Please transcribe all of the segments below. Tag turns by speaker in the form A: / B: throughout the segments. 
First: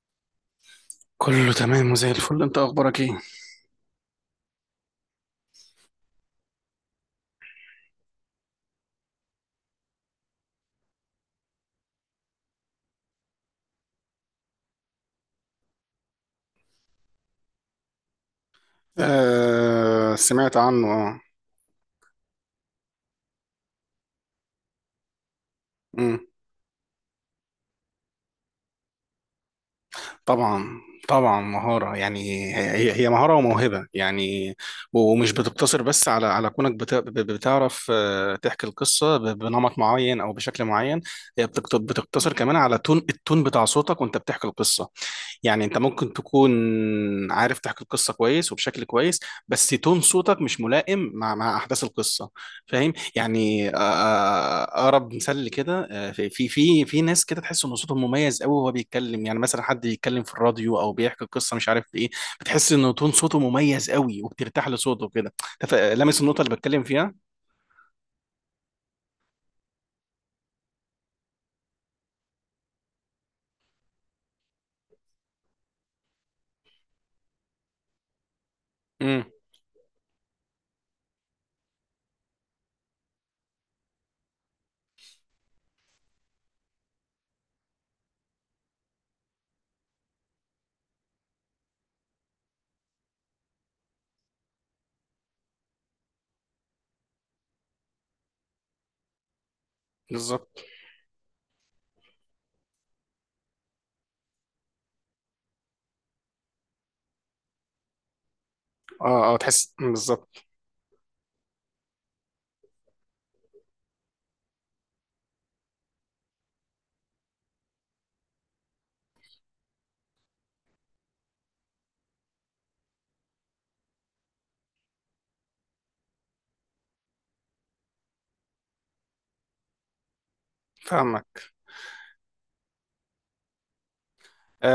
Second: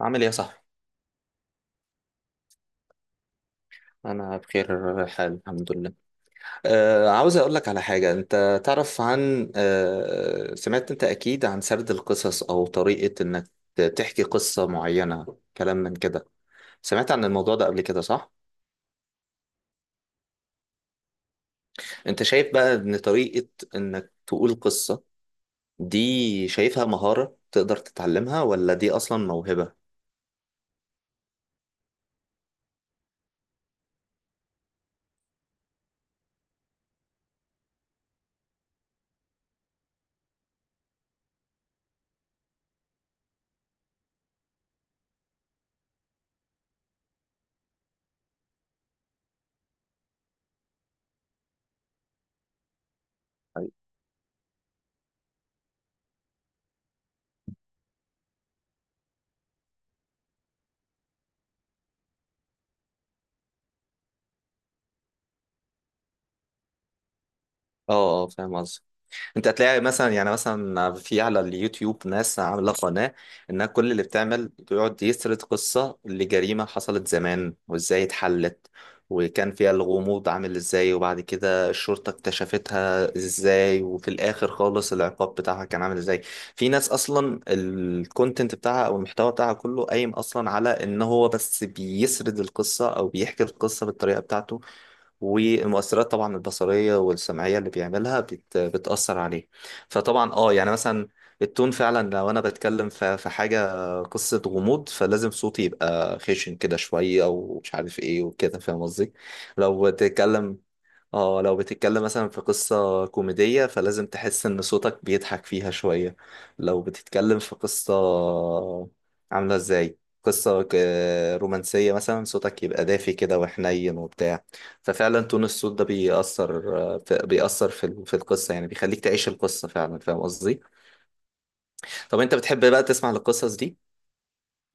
A: عامل ايه يا صاحبي؟
B: كله تمام وزي الفل، انت اخبارك ايه؟
A: أنا بخير حال الحمد لله. عاوز أقول لك على حاجة، أنت تعرف عن آه سمعت أنت أكيد عن سرد القصص أو طريقة إنك تحكي قصة معينة، كلام من كده. سمعت عن الموضوع ده قبل كده صح؟
B: آه، سمعت عنه، اه.
A: أنت شايف بقى إن طريقة إنك تقول قصة
B: مم.
A: دي شايفها مهارة تقدر تتعلمها ولا دي أصلا موهبة؟
B: طبعا. طبعا مهارة يعني. هي مهارة وموهبة يعني. ومش بتقتصر بس على كونك بتعرف، تحكي القصة بنمط معين أو بشكل معين. هي بتقتصر كمان على التون بتاع صوتك وأنت بتحكي القصة. يعني انت ممكن تكون عارف تحكي القصه كويس وبشكل كويس، بس تون صوتك مش ملائم مع احداث القصه. فاهم يعني. اقرب مثال لكده، في ناس كده تحس ان صوتهم مميز قوي وهو بيتكلم، يعني مثلا حد بيتكلم في الراديو او بيحكي قصه مش عارف ايه. بتحس ان تون صوته مميز قوي وبترتاح لصوته كده. لامس النقطه اللي بتكلم فيها.
A: آه، آه، فاهم قصدي. انت هتلاقي مثلا في على اليوتيوب ناس عامله قناه انها كل اللي بتعمل بيقعد يسرد قصه لجريمه حصلت زمان وازاي اتحلت،
B: امم.
A: وكان فيها الغموض عامل ازاي، وبعد كده الشرطه اكتشفتها ازاي، وفي الاخر خالص العقاب بتاعها كان عامل ازاي. في ناس اصلا الكونتنت بتاعها او المحتوى بتاعها كله قايم اصلا على ان هو بس بيسرد القصه او بيحكي القصه بالطريقه بتاعته، والمؤثرات طبعا البصرية والسمعية اللي بيعملها بتأثر عليه. فطبعا
B: بالظبط.
A: يعني مثلا التون فعلا، لو انا بتكلم في حاجة، قصة غموض، فلازم صوتي يبقى خشن كده شوية او مش عارف ايه وكده، فاهم قصدي.
B: اه، اه، تحس.
A: لو
B: مم، بالظبط.
A: بتتكلم اه لو بتتكلم مثلا في قصة كوميدية، فلازم تحس ان صوتك بيضحك فيها شوية. لو بتتكلم في قصة عاملة ازاي، قصة رومانسية مثلا، صوتك يبقى دافي كده وحنين وبتاع. ففعلا تون الصوت ده بيأثر، بيأثر في القصة، يعني بيخليك تعيش القصة فعلا، فاهم قصدي.
B: فاهمك.
A: طب انت بتحب بقى تسمع القصص دي؟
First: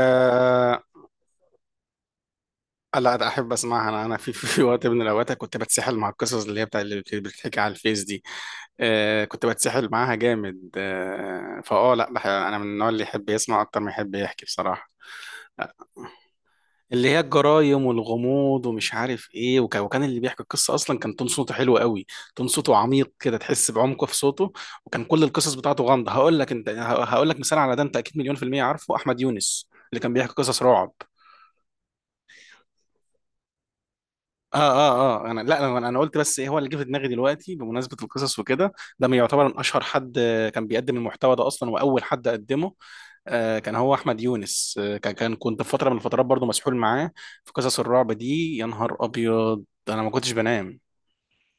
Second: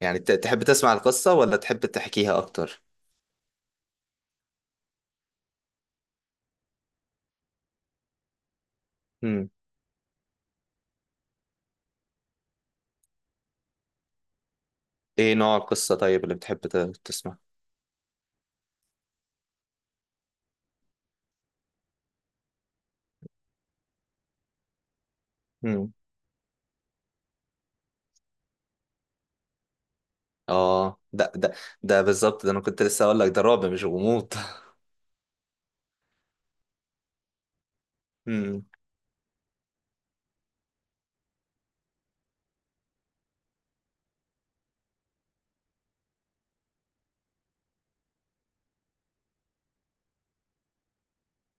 A: يعني تحب تسمع القصة ولا تحب تحكيها اكتر؟
B: لا، ده احب اسمعها. انا في وقت من الاوقات كنت بتسحل مع القصص اللي هي بتاع اللي بتتحكي على الفيس دي. آه، كنت
A: مم.
B: بتسحل معاها جامد. آه فاه لا، انا من النوع اللي يحب يسمع اكتر ما يحب يحكي بصراحه.
A: ايه نوع
B: آه،
A: القصة طيب اللي بتحب
B: اللي هي
A: تسمع؟
B: الجرايم والغموض ومش عارف ايه. وكان اللي بيحكي القصه اصلا كان تون صوته حلو قوي. تون صوته عميق كده، تحس بعمقه في صوته. وكان كل القصص بتاعته غامضه. هقول لك انت هقول لك مثال على ده، انت اكيد مليون في الميه عارفه احمد يونس اللي كان بيحكي قصص رعب.
A: اه، ده بالظبط، ده انا كنت لسه اقول لك، ده رعب مش غموض.
B: اه، اه، اه. انا. لا، انا قلت بس ايه هو اللي جه في دماغي دلوقتي بمناسبه القصص
A: امم
B: وكده. ده من يعتبر من اشهر حد كان بيقدم المحتوى ده اصلا واول حد قدمه. كان هو احمد يونس. كان كان كنت في فتره من الفترات برضو مسحول معاه في قصص الرعب دي. يا نهار ابيض، انا ما كنتش بنام.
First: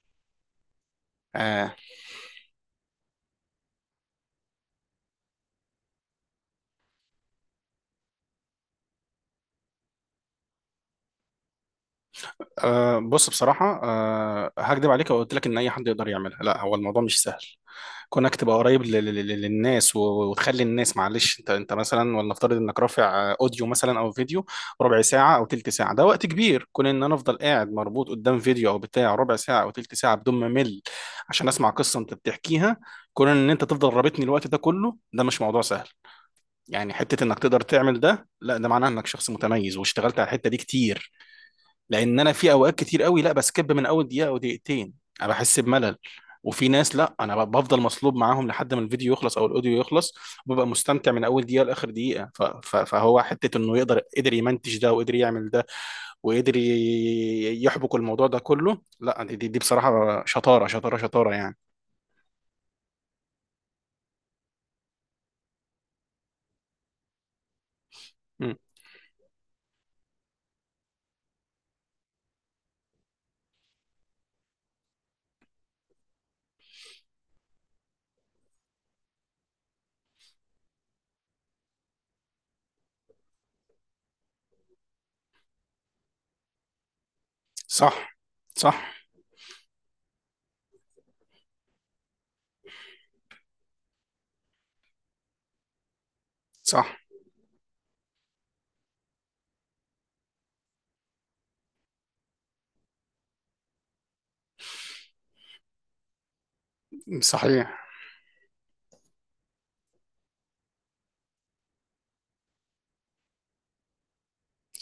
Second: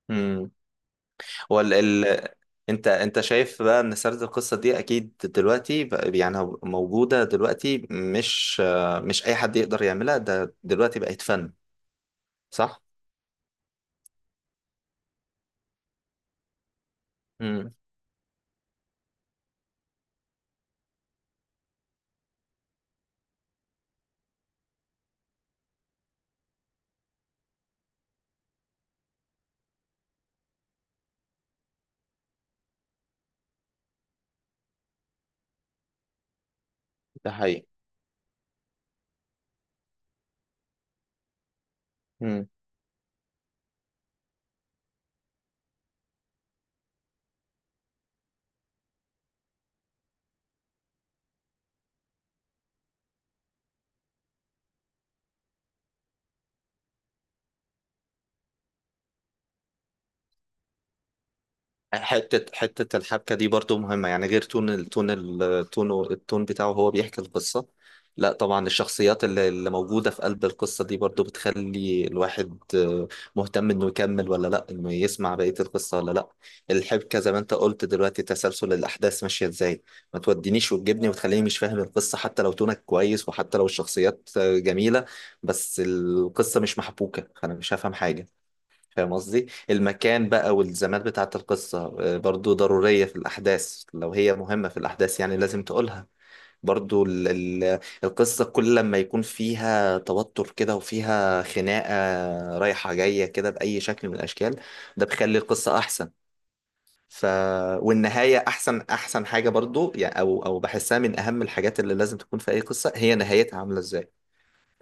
A: امم وال
B: آه.
A: ال... انت شايف بقى ان سرد القصه دي اكيد دلوقتي، يعني موجوده دلوقتي، مش مش اي حد يقدر يعملها، ده دلوقتي بقت فن، صح؟
B: آه، بص. بصراحه، هكدب عليك لو قلت لك ان اي حد يقدر يعملها. لا، هو الموضوع مش سهل.
A: امم.
B: كونك تبقى قريب للناس وتخلي الناس، معلش. انت مثلا ولنفترض انك رافع اوديو مثلا او فيديو ربع ساعه او تلت ساعه. ده وقت كبير، كون ان انا افضل قاعد مربوط قدام فيديو او بتاع ربع ساعه او تلت ساعه بدون ما امل عشان اسمع قصه انت بتحكيها. كون ان انت تفضل رابطني الوقت ده كله ده مش موضوع سهل. يعني حته
A: ده
B: انك تقدر
A: حقيقي.
B: تعمل ده، لا ده معناه انك شخص متميز واشتغلت على الحته دي كتير. لان انا
A: امم.
B: في اوقات كتير قوي لا بسكب من اول دقيقه او دقيقتين. انا بحس بملل. وفي ناس لا انا بفضل مصلوب معاهم لحد ما الفيديو يخلص او الاوديو يخلص. وببقى مستمتع من اول دقيقه لاخر دقيقه. فهو حته انه يقدر قدر يمنتج ده وقدر يعمل ده وقدر يحبك الموضوع ده كله. لا دي بصراحه شطاره شطاره شطاره يعني.
A: حتة حتة الحبكة دي برضو مهمة، يعني غير تون التون بتاعه هو بيحكي القصة، لا
B: مم.
A: طبعا الشخصيات اللي موجودة في قلب القصة دي برضو بتخلي الواحد مهتم انه يكمل ولا لا، انه يسمع بقية القصة ولا لا. الحبكة زي ما انت قلت دلوقتي، تسلسل الأحداث ماشية ازاي، ما تودينيش وتجيبني وتخليني مش فاهم القصة، حتى لو تونك كويس، وحتى لو الشخصيات جميلة، بس القصة مش محبوكة فأنا مش هفهم
B: صح.
A: حاجة،
B: صح.
A: فاهم قصدي؟ المكان بقى والزمان بتاعة القصة برضو ضرورية في الأحداث، لو هي مهمة في الأحداث يعني لازم تقولها.
B: صح.
A: برضو ال ال القصة كل لما يكون فيها توتر كده وفيها خناقة رايحة جاية كده بأي شكل من الأشكال، ده بيخلي القصة أحسن. ف
B: صحيح.
A: والنهاية أحسن أحسن حاجة برضو، يعني أو بحسها من أهم الحاجات اللي لازم تكون في أي قصة، هي نهايتها عاملة إزاي،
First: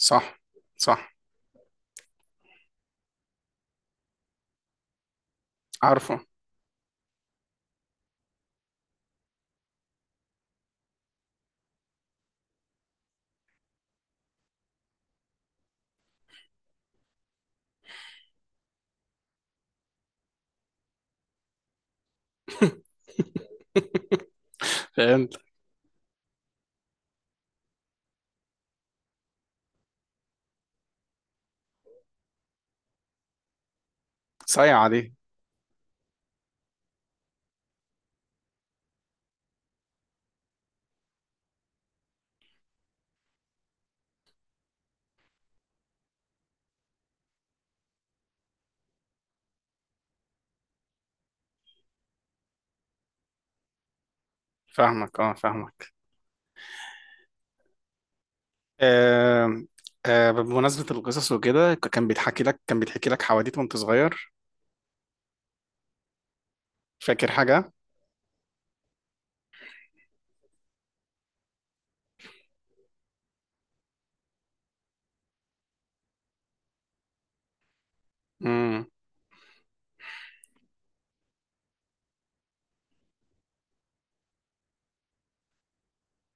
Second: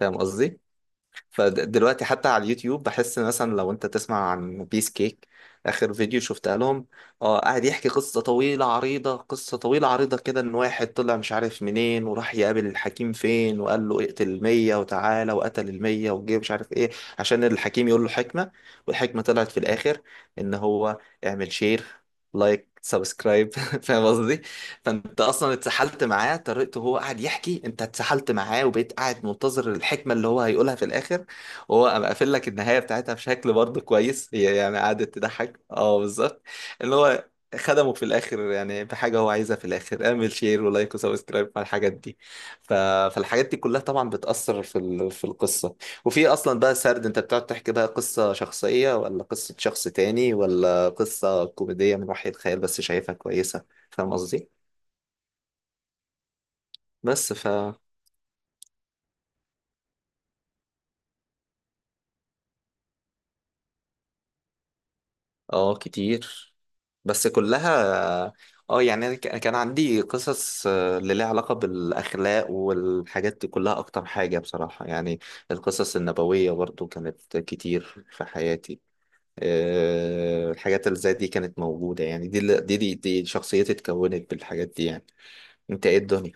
A: فاهم قصدي؟
B: صح.
A: فدلوقتي حتى على اليوتيوب بحس مثلا لو انت تسمع عن بيس كيك، اخر
B: عارفه.
A: فيديو شفتها لهم، اه قاعد يحكي قصة طويلة عريضة قصة طويلة عريضة كده، ان واحد طلع مش عارف منين وراح يقابل الحكيم فين، وقال له اقتل المية وتعالى، وقتل المية وجه مش عارف ايه، عشان الحكيم يقول له حكمة، والحكمة طلعت في الاخر ان هو اعمل شير لايك سبسكرايب. فاهم قصدي؟ فانت
B: فهمت.
A: اصلا اتسحلت معاه، طريقته هو قاعد يحكي انت اتسحلت معاه، وبقيت قاعد منتظر الحكمة اللي هو هيقولها في الاخر، وهو قام قافل لك النهايه بتاعتها بشكل برضه كويس، هي يعني
B: صايعه دي.
A: قعدت تضحك، اه بالظبط، اللي هو خدمه في الاخر يعني بحاجه هو عايزها في الاخر، اعمل شير ولايك وسبسكرايب على الحاجات دي. ف... فالحاجات دي كلها طبعا بتاثر في القصه، وفي اصلا بقى سرد، انت بتقعد تحكي بقى قصه شخصيه ولا قصه شخص تاني ولا قصه كوميديه من وحي الخيال بس شايفها كويسه، فاهم قصدي.
B: فاهمك، اه، فاهمك.
A: بس ف
B: آه. بمناسبة القصص وكده، كان بيتحكي لك حواديت وانت صغير؟
A: اه كتير، بس
B: فاكر حاجة؟
A: كلها. اه يعني أنا كان عندي قصص اللي ليها علاقة بالأخلاق والحاجات دي كلها أكتر حاجة بصراحة يعني، القصص النبوية برضو كانت كتير في حياتي.
B: مم.
A: الحاجات اللي زي دي كانت موجودة، يعني دي شخصيتي اتكونت بالحاجات دي يعني، انت ايه الدنيا؟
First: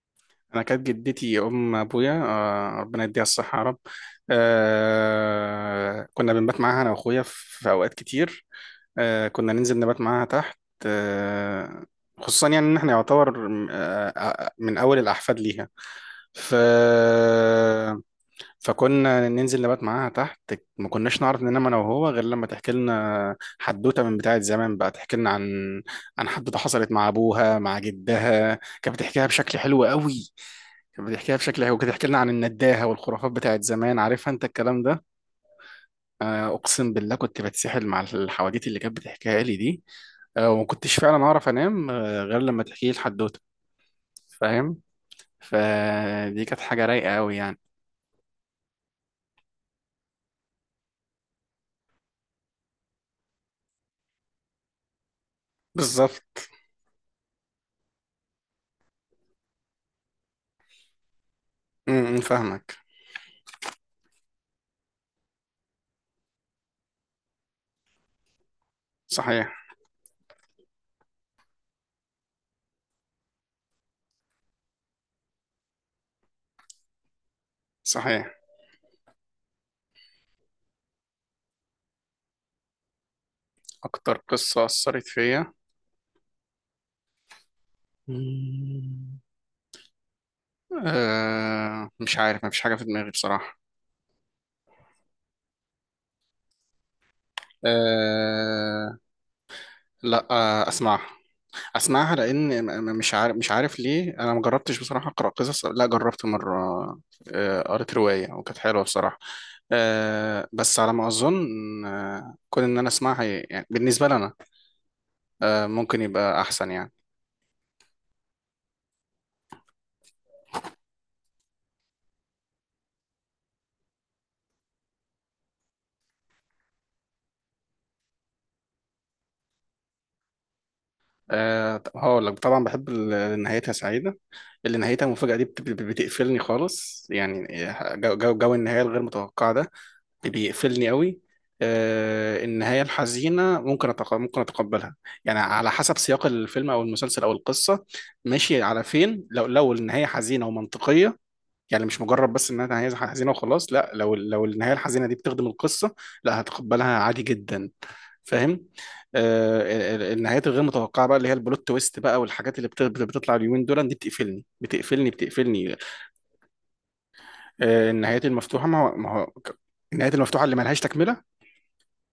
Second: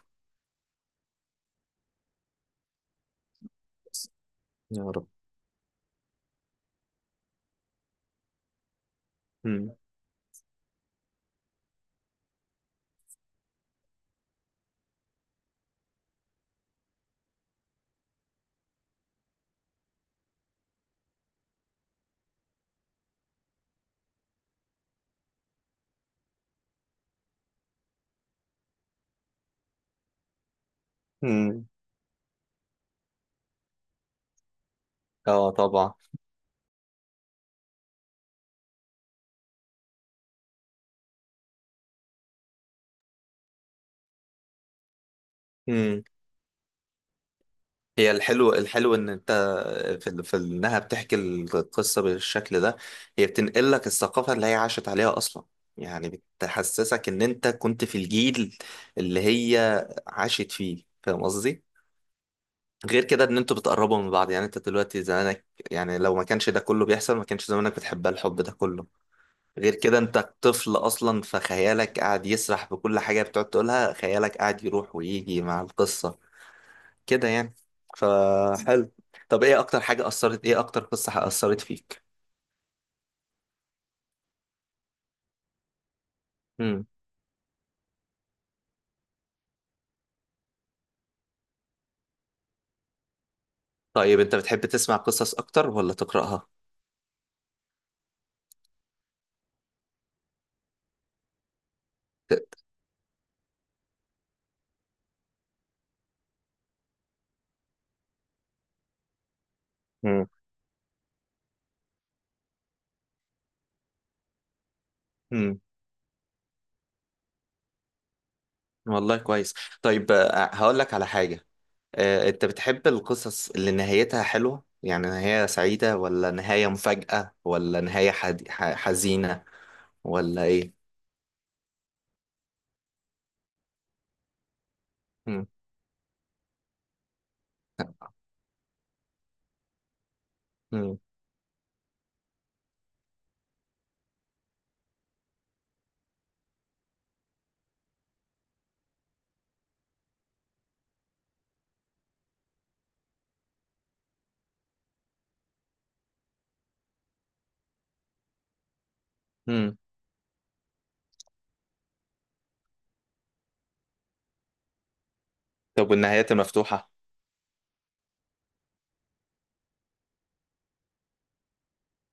B: أنا كانت جدتي أم أبويا، ربنا يديها الصحة يا رب.
A: يا رب.
B: آه، كنا بنبات معاها أنا وأخويا في أوقات كتير. آه، كنا
A: مم.
B: ننزل نبات معاها تحت. آه. خصوصا يعني إن إحنا يعتبر، من أول الأحفاد ليها. ف فكنا ننزل نبات معاها تحت. ما كناش نعرف ننام انا وهو غير لما تحكي لنا حدوته من بتاعه زمان. بقى تحكي لنا عن حدوته حصلت مع ابوها مع جدها. كانت بتحكيها بشكل حلو قوي. كانت بتحكيها بشكل
A: مم.
B: حلو. كانت بتحكي لنا عن النداهه والخرافات بتاعت زمان، عارفها انت الكلام ده.
A: اه طبعا.
B: اقسم بالله كنت بتسحل مع الحواديت اللي كانت بتحكيها لي دي. وما كنتش فعلا اعرف انام غير لما تحكي لي الحدوته. فاهم. فدي كانت حاجه رايقه قوي يعني.
A: هي الحلو ان انت في انها بتحكي القصه بالشكل ده، هي بتنقل لك الثقافه اللي هي عاشت عليها اصلا، يعني
B: بالظبط.
A: بتحسسك ان انت كنت في الجيل اللي هي عاشت فيه، فاهم قصدي.
B: م- م، فاهمك.
A: غير كده ان انتوا بتقربوا من بعض، يعني انت دلوقتي زمانك، يعني لو ما كانش ده كله بيحصل ما كانش زمانك بتحبها الحب ده كله.
B: صحيح.
A: غير كده انت طفل اصلا فخيالك قاعد يسرح بكل حاجه بتقعد تقولها، خيالك قاعد يروح ويجي مع القصه كده يعني،
B: صحيح.
A: فحلو. طب ايه اكتر قصة اثرت فيك؟
B: أكتر قصة أثرت فيا.
A: امم.
B: مم. مش عارف، مفيش حاجة في دماغي بصراحة.
A: طيب انت بتحب تسمع قصص اكتر ولا تقرأها؟
B: أه. لا، أه، أسمعها. أسمعها لأن مش عارف، مش عارف ليه. أنا ما جربتش بصراحة أقرأ قصص. لا، جربت مرة. قريت رواية وكانت حلوة بصراحة.
A: مم.
B: أه، بس على ما أظن كون إن أنا أسمعها، يعني بالنسبة لنا،
A: امم.
B: أه ممكن يبقى أحسن يعني.
A: والله كويس. طيب هقول لك على حاجة، انت بتحب القصص اللي نهايتها حلوة؟ يعني نهاية سعيدة، ولا نهاية مفاجأة، ولا نهاية حزينة، ولا ايه؟
B: أه، هقول لك طبعا بحب نهايتها سعيدة. اللي نهايتها المفاجأة دي
A: امم.
B: بتقفلني خالص يعني. جو النهاية الغير متوقعة ده بيقفلني
A: امم.
B: قوي. النهاية الحزينة ممكن أتقبلها. يعني على حسب سياق الفيلم أو المسلسل أو القصة ماشي على فين. لو النهاية حزينة ومنطقية. يعني مش مجرد بس انها نهايه حزينه وخلاص. لا، لو النهايه الحزينه دي بتخدم القصه، لا هتقبلها عادي جدا. فاهم. آه.
A: امم.
B: النهايات الغير متوقعه بقى اللي هي البلوت تويست بقى والحاجات اللي بتطلع اليومين دول، دي بتقفلني، بتقفلني، بتقفلني.
A: طب والنهايات المفتوحة؟
B: آه، النهايات المفتوحه ما هو ما هو ك- النهايات المفتوحه اللي ملهاش تكمله.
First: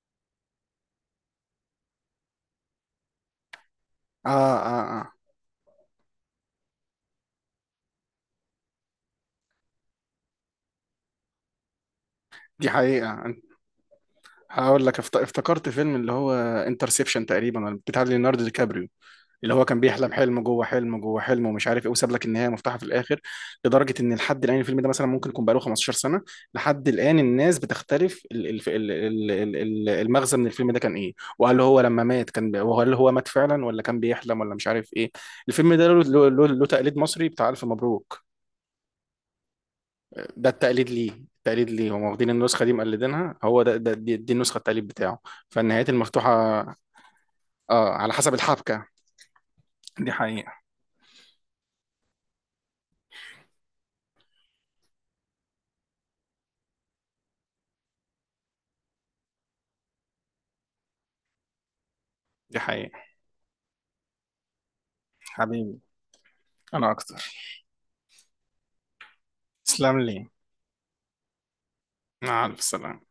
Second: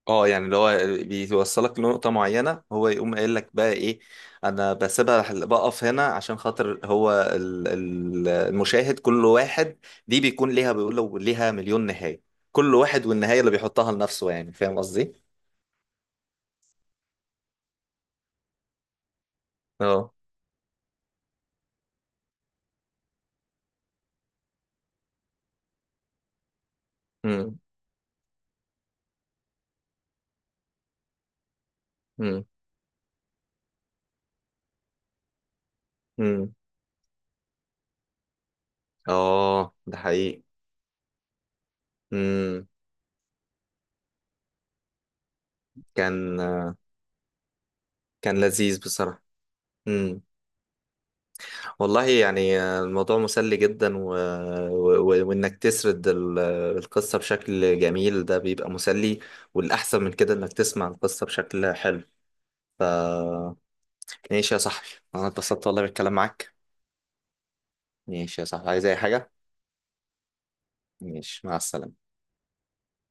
A: اه يعني اللي هو بيوصلك لنقطة معينة، هو يقوم قايل لك بقى ايه،
B: اه،
A: انا
B: اه، اه.
A: بسيبها بقف هنا عشان خاطر هو المشاهد، كل واحد دي بيكون ليها، بيقول له ليها مليون نهاية،
B: دي
A: كل واحد
B: حقيقه.
A: والنهاية اللي بيحطها لنفسه يعني، فاهم
B: هقول لك،
A: قصدي؟
B: افتكرت فيلم اللي هو انترسبشن تقريبا، بتاع ليوناردو دي كابريو، اللي هو كان
A: اه.
B: بيحلم حلم جوه حلم جوه حلم ومش عارف ايه، وساب لك النهايه مفتوحه في الاخر. لدرجه ان لحد الان الفيلم ده مثلا ممكن يكون بقاله 15 سنه. لحد الان الناس
A: امم.
B: بتختلف المغزى من الفيلم ده كان ايه، وهل هو لما مات
A: امم.
B: كان، وهل هو مات فعلا ولا كان بيحلم ولا مش عارف ايه. الفيلم ده له،
A: امم.
B: له تقليد مصري بتاع الف مبروك.
A: اه ده حقيقي.
B: ده التقليد ليه. التقليد ليه، هم واخدين النسخه
A: امم.
B: دي مقلدينها. هو ده, ده دي, النسخه التقليد بتاعه. فالنهايات
A: كان
B: المفتوحه، اه، على حسب
A: كان لذيذ
B: الحبكه.
A: بصراحة.
B: دي
A: امم.
B: حقيقه.
A: والله يعني الموضوع مسلي جدا، وانك تسرد القصة بشكل جميل ده بيبقى مسلي، والأحسن من كده انك تسمع القصة بشكل حلو.
B: دي
A: ف
B: حقيقه.
A: ماشي يا صاحبي، انا اتبسطت
B: حبيبي،
A: والله بالكلام معاك.
B: انا اكتر.
A: ماشي يا صاحبي، عايز اي حاجة؟
B: تسلم لي.
A: ماشي، مع السلامة.
B: مع السلامة.